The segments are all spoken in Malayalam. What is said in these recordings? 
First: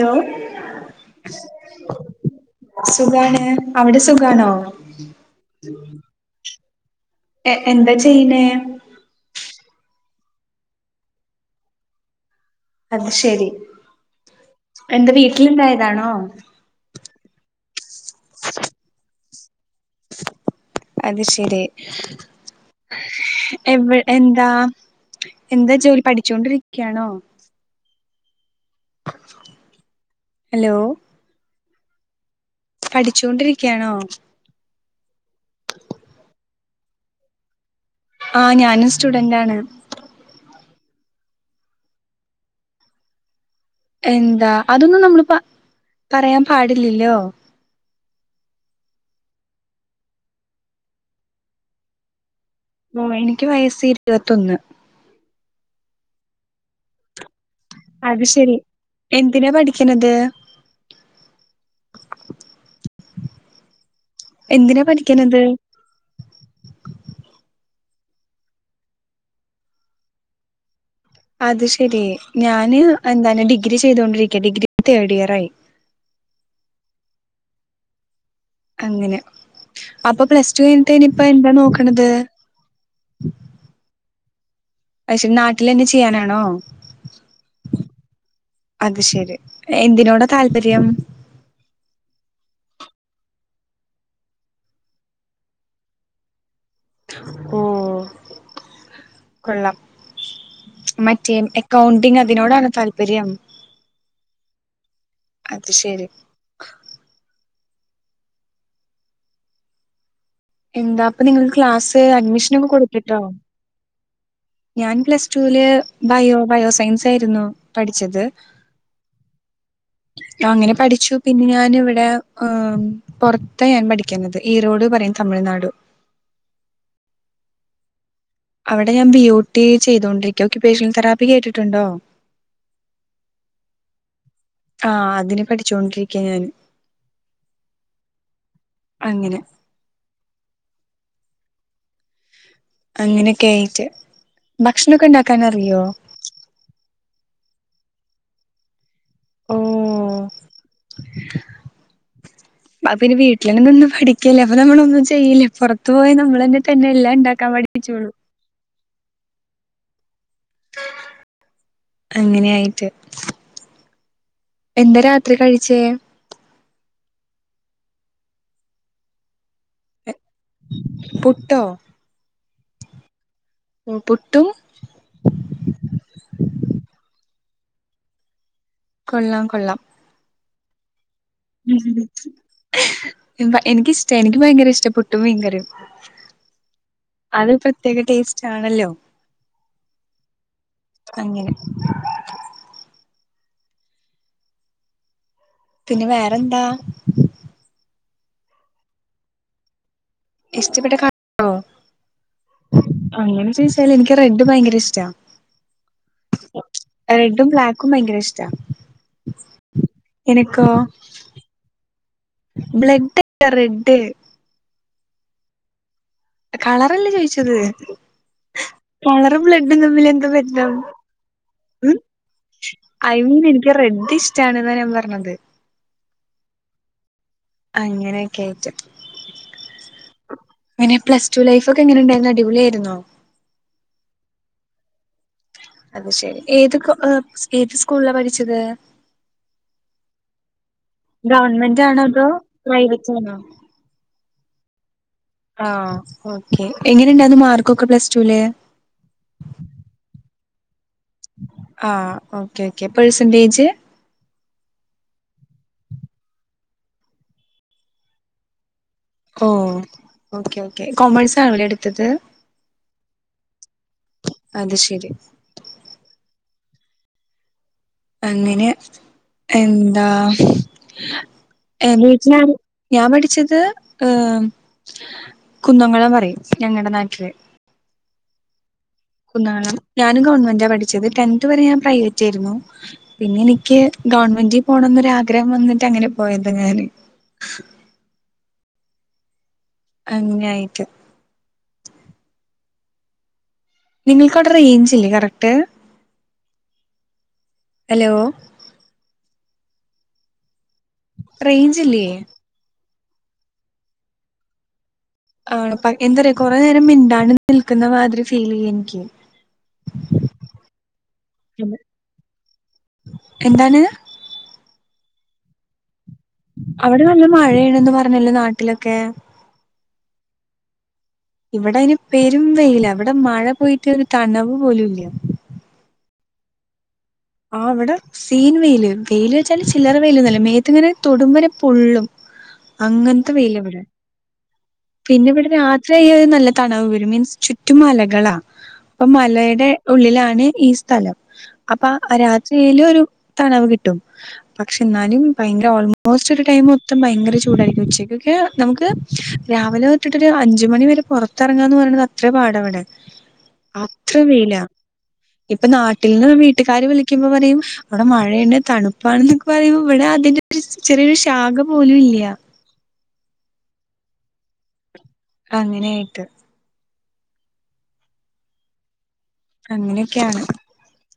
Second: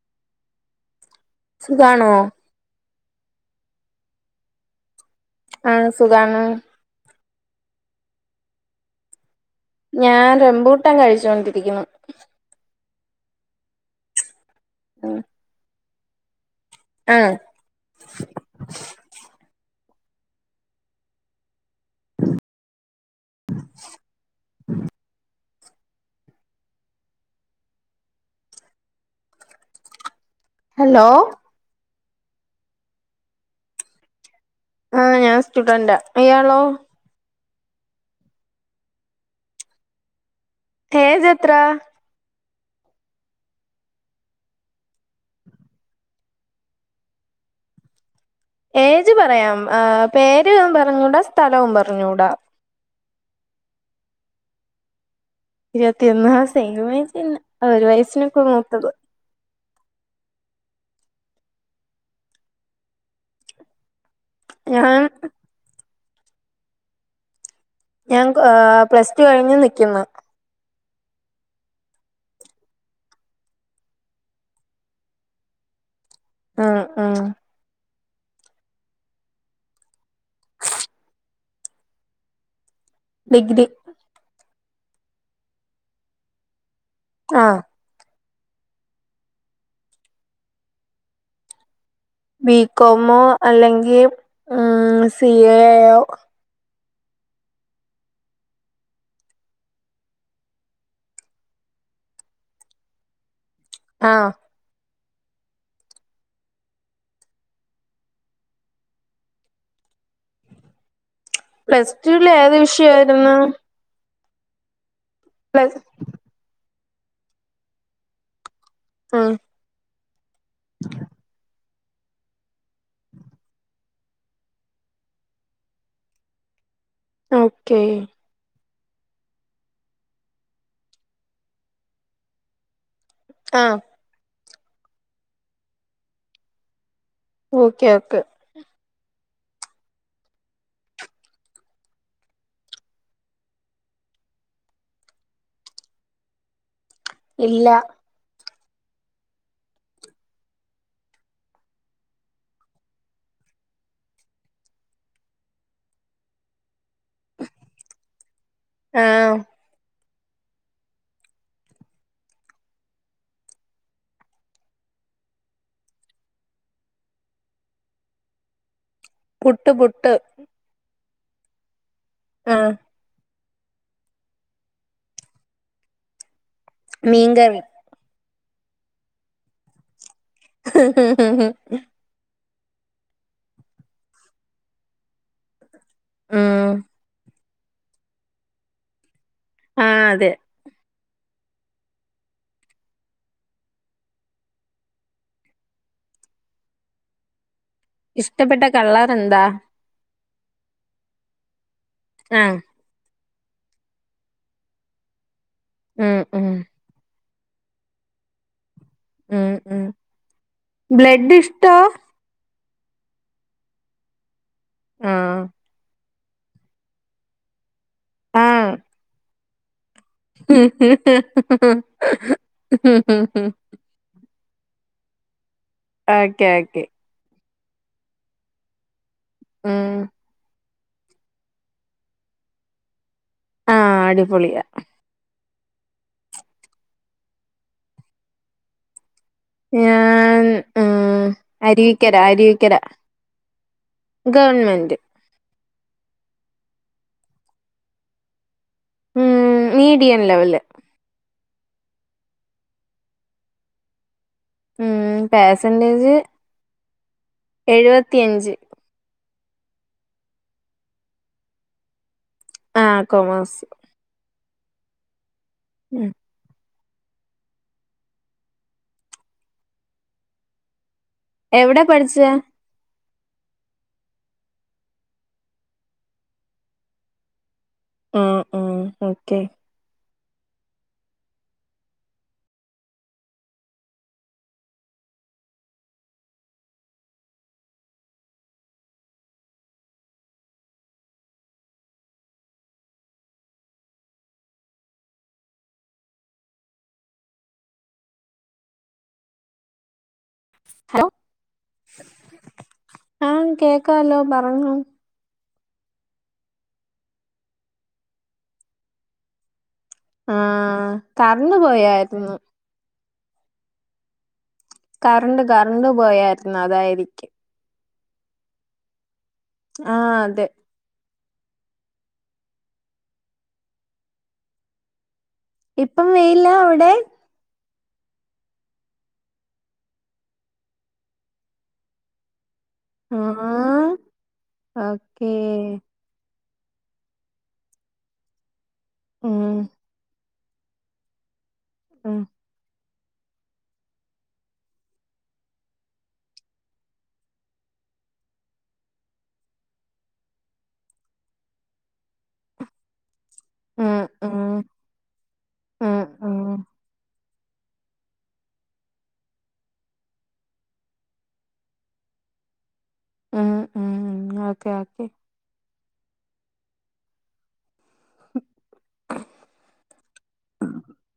ലോ സുഖാണോ? സുഖാണ്. അവിടെ സുഖാണോ? ആഹ് സുഖാണ്. എ, എന്താ ചെയ്യ്ണേ ഞാൻ റമ്പൂട്ടാൻ കഴിചോണ്ടിരിക്കുവാ അത് ശെരി, എന്താ വീട്ടില്ണ്ടായതാണോ ആഹ അത് ശെരി [inaudible] എവ് എന്താ എന്താ ജോലി, പഠിച്ചോണ്ടിര്ക്കാണോ? [inaudible] ഹലോ പഠിച്ചോണ്ടിര്ക്കാണോ? ആ ഞാൻ സ്റ്റുഡന്റാ, ഇയാളോ? ആ ഞാനും സ്റ്റുഡൻറ്റാണ്. ഏജെത്ര എന്താ അതൊന്നും നമ്മള് പ പറയാൻ പാടില്ലല്ലോ ഏജ് പറയാം ഏഹ് പേര് പറഞ്ഞൂടാ, സ്ഥലവും പറഞ്ഞൂടാ ഓഹ്, എനിക്ക് വയസ്സ് ഇരുവത്തൊന്ന് ഇരുവത്തിഒന്ന്, ആഹ് സെയിംബിച്ചന്നെ അത് ശെരി, എന്തിനാ പഠി ക്ക്‌ണത് എന്തിനാ ഞാൻ പഠിക്ക്‌ണത്? ഞാൻ ഏഹ് പ്ലസ് ടു കഴിഞ്ഞ് നിക്ക്‌ന്ന് അത് ശെരി, ഞാന് എന്താന് ഡിഗ്രി ചെയ്തോണ്ടിരിക്ക, ഡിഗ്രി തേർഡിയറായി ആഹ് ആഹ് അങ്ങനെ, അപ്പൊ പ്ലസ്ടു കഴിഞ്ഞിട്ടിനിപ്പന്താ നോക്ക്‌ണത്? ഡിഗ്രി. അത് ശെരി, നാട്ടിലന്നെ ചെയ്യാനാണോ? ആഹ് അത് ശെരി, എന്തിനോടാ താല്പര്യം ബികോമോ അല്ലെങ്കിൽ ഏഹ് സി എ എയോ ഓഹ്, കൊള്ളാം. മറ്റേ, എക്കൗണ്ടിങ് അതിനോടാണോ താല്പര്യം ആഹ് അത് ശെരി. എന്താപ്പൊ നിങ്ങൾക്ക്‌ പ്ലസ് ക്ലാസ് ടുവിൽ ഏത് അഡ്മിഷനൊക്കെ കൊടുത്തിട്ടോ വിഷയായിരുന്നു ഞാൻ പ്ലസ്റ്റൂല് പ്ലസ് ബയോ ബയോസയൻസായിരുന്നു പഠിച്ചത്. ആഹ് അങ്ങനെ പഠിച്ചു പിന്നെ ഞാന് ഇവിടെ ഏഹ് പൊറത്ത ഞാൻ പഠിക്കുന്നത് ഈറോട് പറയുന്ന തമിഴ് നാട്. ഓക്കെ. അവിടെ ഞാൻ ബിയൂട്ടി ചെയ്തോണ്ടിരിക്കുവാ, ഒക്യുപേഷ ൻ തറാപ്പിൽ കേട്ടിട്ടുണ്ടോ? ആഹ് ആ അതിന് പഠിച്ചോണ്ടിരിക്ക ഞാൻ ഓക്കെ ഓക്കെ അങ്ങനെ അങ്ങനെയൊക്കെ ആയിട്ട് ഭക്ഷണൊക്കെണ്ടാക്കാൻ അറിയോ ഇല്ല ഓ അ പിന്നെ വീട്ടിലങ്ങനൊന്നും പഠിക്കല്ല അപ്പൊ നമ്മളൊന്നും ചെയ്യില്ല പൊറത്തു പോയി നമ്മൾ തന്നെടു പിന്നെല്ലാം ഇണ്ടാക്കാൻ പഠിപ്പിച്ചോള്ളും ആഹ് അങ്ങനെയായിട്ട് എന്താ രാത്രി കഴിച്ചേ പുട്ട് പുട്ട് പുട്ടോ ആ മ് പുട്ടും മീങ്കറീം കൊള്ളാം കൊള്ളാം ഹഹ എനിക്കിഷ്ട എനിക്ക് ഭയങ്കര ഇഷ്ട പുട്ടും മീങ്കറിം മ് അത് പ്രത്യേകടേസ്റ്റ്ണല്ലോ ആഹ അതെ അങ്ങനെ പിന്നെ വേറെന്താ? ഇഷ്ടപ്പെട്ട കള്ളറന്താ? ഇഷ്ടപ്പെട്ട കലാരോ ആഹ അങ്ങനെചോയിച്ചാല് എനിക്ക് റെഡ് ഭയങ്കരഇഷ്ട്ടാ ഉം ഉം ട്ടുംബ്ലാക്കും ഭയങ്കരഇഷ്ട ഉം ഉം ബ്ലഡ്ഇഷ്ട്ടാ? ബ്ലഡ്ല്ല റെഡ് ആഹ കളറല്ലേചോയിച്ചത് ആഹ് കളറ്ബ്ലാ ടും തമ്മിൽ എന്താ ബന്ധം ഐ മീൻ ഇൻക്കാ റെഡ്ഡി ഇഷ്ടാണ്ന്ന ഞാപറ ഞ്ഞത് ഓക്കെ ഓക്കെ അങ്ങനെയൊക്കെആയിട്ട് ഉം ങ്ങനെ പ്ലസ്റ്റുലൈഫോക്കെ എങ്ങനെണ്ടായിനു അടിപൊളിയയിരുന്നോ? ആഹ് അടിപൊളിയാ അത്ശരി ഏത് ഏത് സ്കൂള്ളാപഠിച്ചത്? ഞാൻ ഉം ഗവൺമെന്റ് ആണോ അതോ അരിവിക്കരഅരിവിക്കരാ പ്രൈവറ്റ് ആണോ ഗവൺമെന്റ് ആ ഓകെ എങ്ങനെണ്ടയ്രുന്നു മാർക്കൊക്കെപ്ലസ്റ്റുല്? ഉം മീഡിയംലെവല് ആ ഓക്കെഓക്കെ പെർസെന്റേജ്? ഉം പെർസെന്റേജ് എഴുപത്തിയഞ്ച് ഓ ഓക്കേഓക്കേ കൊമേഴ്സാണോഎടുത്തത്? ആഹ കൊമെയ്സ് അത് ശരി ഉം അങ്ങനെ എന്താ എവിടെ എവീട്ട പഠിച്ചേ ഞാൻപഠിച്ചത് മം മം കുന്നാണ് ഞാനുംഗവൺമെന്റാപഠിച്ചത് ടെൻത്ത് വരെഞാൻ പ്രൈവെറ്റെയിരുന്നു പിന്നെനിക്ക് ഗവൺമെന്റിപോണം ഒരാആഗ്രഹംവന്നിട്ട് അങ്ങനെപോയതഞാന് [inaudible] അങ്ങയിട്ട് നിങ്ങൾക്കവിടെറേഞ്ച്ല്ലേ കറക്റ്റ്? ഹലോ ഹലോ റെയ്ഞ്ച്ല്ലേ? ആഹ കേക്കാലോപറങ്ങോ ആണപ്പ എന്തര കൊറെേനേരം മിണ്ടാണ്ട്നിൽക്കുന്നമാതിരി ഫീലീയ്യൻക്ക് ആഹ തറന്നുപോയായിരുന്നു എന്താണ്? കറണ്ട്കറണ്ട് അവിടെ നല്ലമഴയണെന്ന്പറഞ്ഞല്ലോ നാട്ടിലൊക്കെ? ആഹ അതെ ഇവിടെയ്ന് പെരുംവെയില ഇവിടെമഴപോയിട്ട് ഒരുതണവ്പോലുംല്ല ഇപ്പം വേല്ല അവിടെ ആ അവിടെ സീൻ വെയില് വെയില് വെച്ചാല് ചില്ലറ വെയിലൽ ഒന്നല്ലേ മേത്ത്ങ്ങനെ തൊടുുംമ്പരെ പൊുള്ളും ഉ അങ്ങനത്തെ വെയിലൽവിടെ പിന്നെ ഓക്കേ ഇവിടെ രാത്രിയ്യാൽ നല്ല തണവ് വരും മീൻസ് ചുറ്റുമലകളാ അപ്പൊ ഉം മലയുടെ ഉള്ളിലാണ് ഈ സ്ഥലം അപ്പൊ ഉം രാത്രിയില് ഒരു തളവ് കിട്ടും പക്ഷെ എന്നാലും ഭയങ്കര ഓൾമോസ്റ്റ് ഒരു ടൈം മൊത്തം ഭയങ്കര ചൂടായിരിക്കും ഉച്ചക്ക് ൊക്കെ നമുക്ക് രാവിലെ തട്ടിട്ടൊരു അഞ്ച മണി വരെ പുറത്തിറങ്ങാന്ന് പറയണത് അത്ര പാടവിടെ ഉം അത്ര വേയില ഉം ഇപ്പൊ ഉം നാട്ടിൽന്ന് ഉം വീട്ടുകാാര് വിളിക്ക ുമ്പ പറയും അവിടെ മഴയണ് തണുപ്പാണെന്നൊക്കെ പറയുമ്പോ ഇവിടെ അതിന്റെ ചെറിയൊരു ശാഖ പോലും ഇല്ല ഉം ഉം ഉ ഓക്കെ ഓക്കെ അങ്ങനെയായിട്ട് [inaudible] അങ്ങനെയൊക്കെയാണ്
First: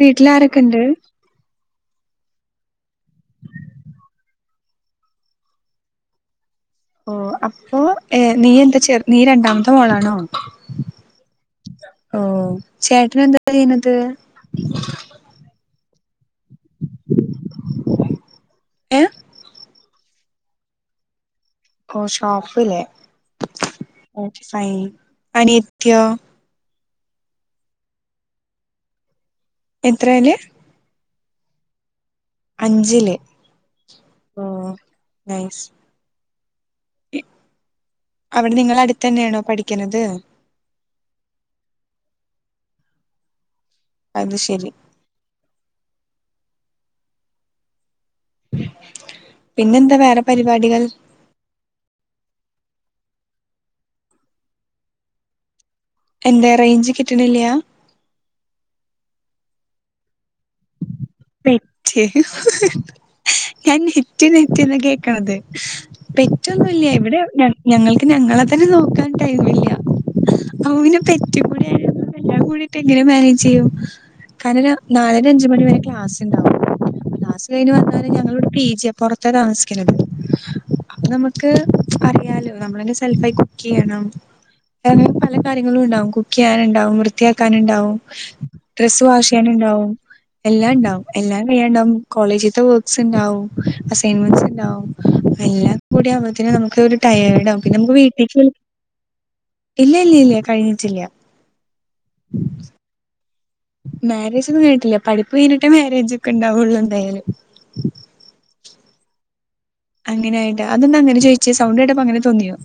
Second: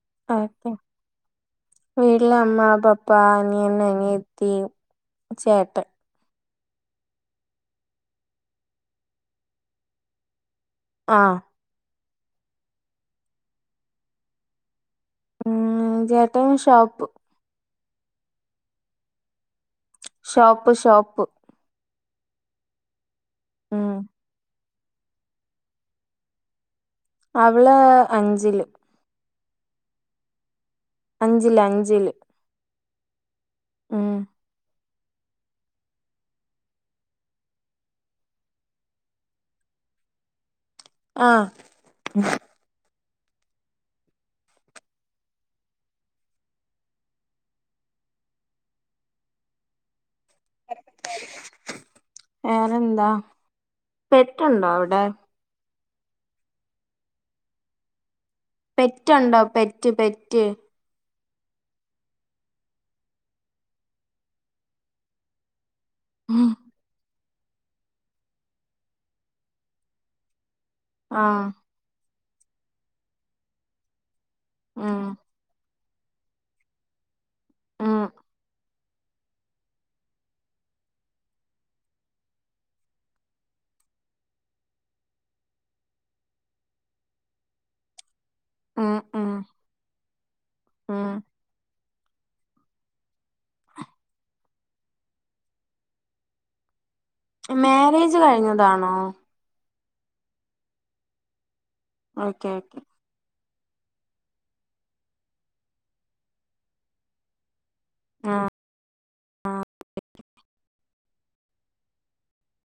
വീട്ടില ആാരൊക്കെ ഇണ്ട് വീട്ടില അമ്മ പപ്പ അനിയൻ അനിയത്തി ചേട്ട ഓ അപ്പൊ ഏർ നീ എന്താ ചെ നീ രണ്ടാമത്തെ മോളാണോ ആഹ ഓ ചേട്ടന് എന്താ ചെയ്യുന്നത് ഉ ചേട്ട ഷോപ്പ് ഏ ഷോപ്പ് ഷോപ്പ് ഓ ഷോപ്പല്ലേ ഉം ഓ ഫ അനിത്യ അവള് അഞ്ചില് എത്രയന അഞ്ചില് അഞ്ചില് അഞ്ചില് ആഹ ഓ നൈസ് അവിടെ നിങ്ങള അടുത്തന്നെയാണോ പഠിക്കുന്നത് ആഹ അത് ശരി പിന്നെന്താ വേറെ പരിപാടികൾ പിന്നെന്താ പെറ്റുണ്ടോ അവിടെ എന്തേ റേഞ്ച് കിട്ടണില്ല്യാ പെറ്റുണ്ടോ പെറ്റ് പെറ്റ് പെറ്റ് ഹ് ഹ് ഹ് ഞാൻ നെറ്റ് നെറ്റ്ന്ന കേക്കണത് ഉം. പെറ്റൊന്നുല്ല്യ ഇവിടെ ഞ ഞങ്ങൾക്ക് ഞങ്ങളെ തന്നെ നോക്കാൻ ടൈമില്ല്യ അപ്പോ പിന്നെ ആ പെറ്റ് കൂടി ആ യാ എല്ലാം കൂടീട്ട് എങ്ങനെ മാനേജ് ചെയ്യും [unintelligible] ഉം നാലര അഞ്ച് മണി വരെ ക്ലാസ് ഇണ്ടാവും ക്ലാസ് കഴിഞ്ഞ് ഉം വന്നാല് ഞങ്ങള് വിടെ പി ജി പൊറത്തേ [unintelligible] അപ്പൊ നമക്ക് അറിയാലോ നമ്മളെന്നെ സെൽഫായി കുക്കെയ്യണം [unintelligible] പല കാര്യങ്ങളും ഉണ്ടാവും കുക്ക് ചെയ്യാന് ഉണ്ടാവും വൃത്തിയാക്കാന് ഉണ്ടാവും ഉം ഡ്രസ്സ് വാഷ് ഉം ചെയ്യാനുണ്ടാവും എല്ലാംണ്ടാവും ഉം എല്ലാം കഴാണ്ടാവും കോളേജീത്തെ വർക്ക്സ് ഉണ്ടാവും അസൈൻമെന്റ്സ് ഉണ്ടാവും എല്ലാം കൂടി ആവുമ്പോത്തിന് നമുക്ക് ടയേർഡ് ആവും പിന്നെ നമുക്ക് മാരേജ് വീട്ടിലേക്ക് വിളി കഴിഞ്ഞതാണോ ഇല്ല്യ ഇല്ല്യ ഇല്ല്യ കഴിഞ്ഞിട്ടില്ല്യ ഓക്കെ ഓക്കേ മേരേജ് ഒന്നും കയിഞ്ഞിട്ടില്ല പഠിപ്പ് കഴിഞ്ഞിട്ടേ മേരേജൊക്കെ ഉണ്ടാവുള്ളൂ എന്തായാലും ആഹ് ആഹ് അങ്ങനേ ആയിട്ട് അതെന്താ അങ്ങനെചോയിച്ചേ സൗണ്ട് കേട്ടപ്പോ അങ്ങനെ തോന്നിയോ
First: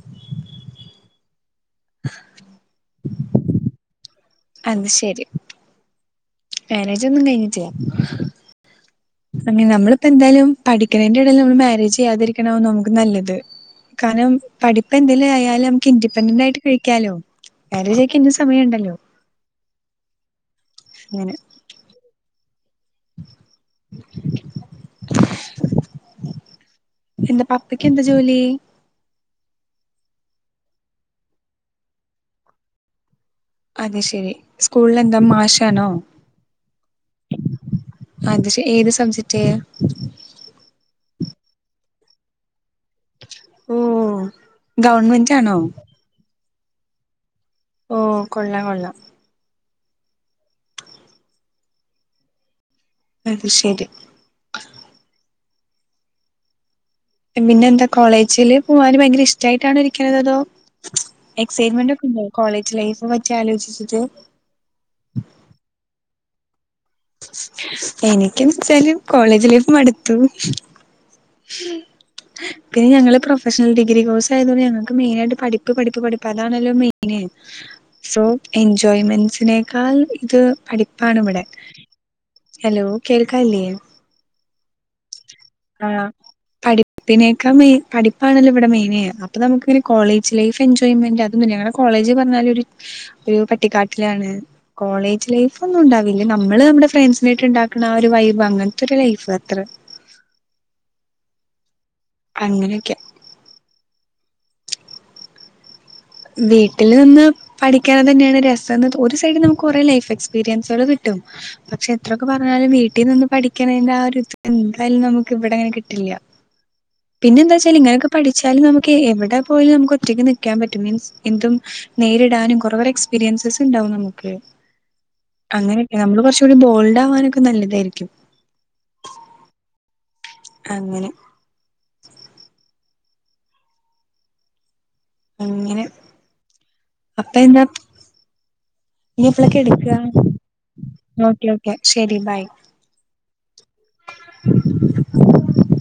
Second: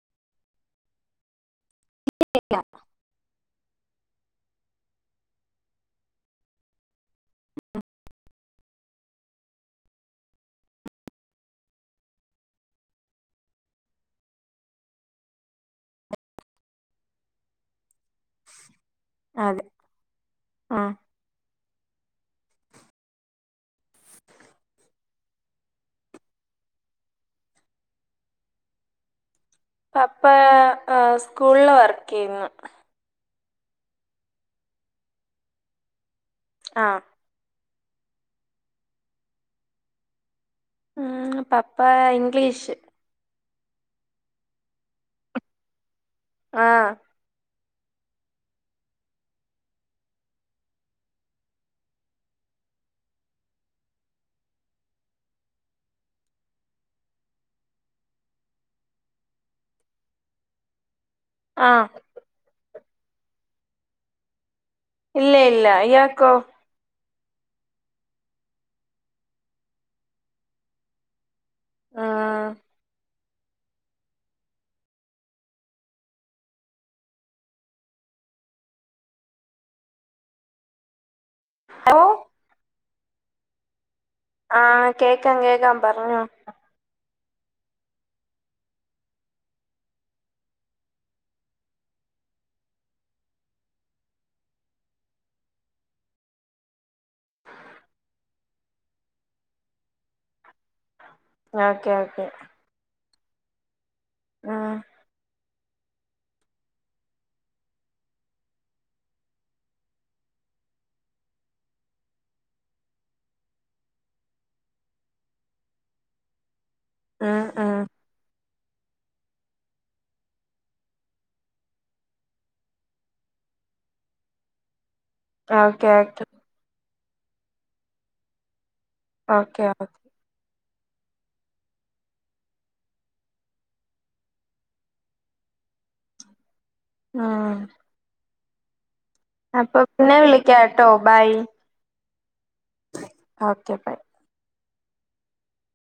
[unintelligible] അത് ശരി..... മേരേജൊന്നും കഴിഞ്ഞിട്ടില്ല... അങ്ങനെ നമ്മളിപ്പോ എന്തായാലും പഠിക്കണയിന്റെ എടേല് നമ്മള് മാരേജ് ചെയ്യാതിരിക്ക്ണാവും നമുക്ക് നല്ലത്..... കാരണം പഠിപ്പ് എന്തേലും ആയാല് നമക്ക് ഇൻഡിപെൻഡന്റ് ആയിട്ട് കഴിക്കാലോ..... മേരേജൊക്കെ ഇഞ്ഞും സമയണ്ടല്ലോ..... അതെ ആ ഇങ്ങനെ [inaudible] എന്റെ പപ്പക്ക് എന്താ ജോലി..... പപ്പ ഏ അ സ്കൂൾല് വർക്ക് ചെയ്യുന്നു..... അത് ശെരി സ്കൂളിലെന്താ മാശാനോ.... ആഹ്.... അത് ക്ഷ ഏത് സബ്ജെക്റ്റ്.. ചെയ്യാ.... ഉം പപ്പാ ഇംഗ്ലീഷ്.... ഓ.. ഗവൺമെന്റാണോ... ആഹ്.... ഓ കൊള്ളാം കൊള്ളാം...... അത് ശരി...... പിന്നെന്താ കോളേജില് പോവാന് ഭയങ്കര. ഇഷ്ടായി ട്ടാണോ ഇരിക്കണത് അതോ.. ആ എക്സൈറ്റ്മെന്റ് ഒക്കെ കോളേജ് ലൈഫ്'പറ്റി ആലോയ്ചിട്ട്....... ഇല്ല്യ ഇല്ല്യ ഇയാക്കോ..... എനിക്കെന്തുച്ചാല്... കോളേജ് ലൈഫ് മടുത്തു ഉം. പിന്നെ ഞങ്ങള്... പ്ര പ്രഷണൽ സിഗ്രി കോഴ്സായത് കൊണ്ട് ഞ്ഞങ്ങക്ക് മെയ്നായിട്ട് പഠിപ്പ് പഠിപ്പ് പഠിപ്പ് അതാണല്ലോ മെയ്ന് സോ എൻജോയ്മെൻറ്സിനേക്കാൾ.. [unintelligible] പഠിപ്പാണ് ഇവടെ.... ഓ ഹലോ കേൾക്കാല്ല്യേ.. ആഹ് കേക്കാം കേക്കാം പറഞ്ഞോ...... പിന്നെയൊക്കെ മെയിൻ പഠിപ്പാണല്ലോ ഇവിടെ മെയിന്. അപ്പൊ നമുക്ക് കോളേജ് ലൈഫ് എൻജോയ്മെന്റ് അതൊന്നുല്ല്യ കാരണം കോളേ കോളേജ് പറഞ്ഞാല് ഒര് ഒര് പട്ടിക്കാട്ടിലാണ് കോളേജ്‌ലൈഫൊന്നും ണ്ടാവില്ല നമ്മള് ഇവടെ ഫ്രണ്ട്സിനെറ്റ് ഉണ്ടാക്ക്ണ ആ ഒരു വൈബ് അങ്ങൻത്തെ ഒരു ലൈഫ് അത്ര....... ആഹ..... അങ്ങനെയൊക്കെ ആഹ. വീട്ടിൽ നിന്ന് പഠിക്കണത് തന്നെയാണ് രസം ഒരു സൈഡിൽ നമുക്ക് കുറെേ ലൈഫ് എക്സ്പീരിയൻസുകൾ കിട്ടും.... പക്ഷെ എത്രയൊക്കെ പറഞ്ഞാലും വീട്ടിൽ നിന്നന്ന് പഠിക്കണതിന്റെ ആ ഒരു ഇത്എന്തായാലും നമുക്ക് ഇവടങ്ങനെ കിട്ടില്ല പിന്നെ ഉം എന്താ ഉം വച്ചാല് ഇങ്ങനെ ഒക്കെ പഠിച്ചാല് നമുക് എവിടെ പോയലും നമുക്ക് ഒറ്റക്ക് നിക്കാൻ പ മീൻസ് എന്തും നേരിടാനും കൊറെ കൊറെ എക്സ്പീരിയൻസ് ഉണ്ടാകും നമുക്ക് അങ്ങനെ ഓക്കെ നമ്മള് ഓക്കെ കുറച്ചൊരു ബോൾഡ് അവനോകെ നല്ലതായിരിക്കും [unintelligible] ഓക്കെ ഓക്കെ.... അങ്ങനെ..... അങ്ങനെ ഉം അപ്പേന്താ ഇ ഇപ്പളൊക്കെ അപ്പൊ കെടുക്കുകാ പിന്നെ വിളിക്കാട്ടോ ഓക്കേ ഓക്കെ ശരി ബൈ...... ഓകെ ബൈ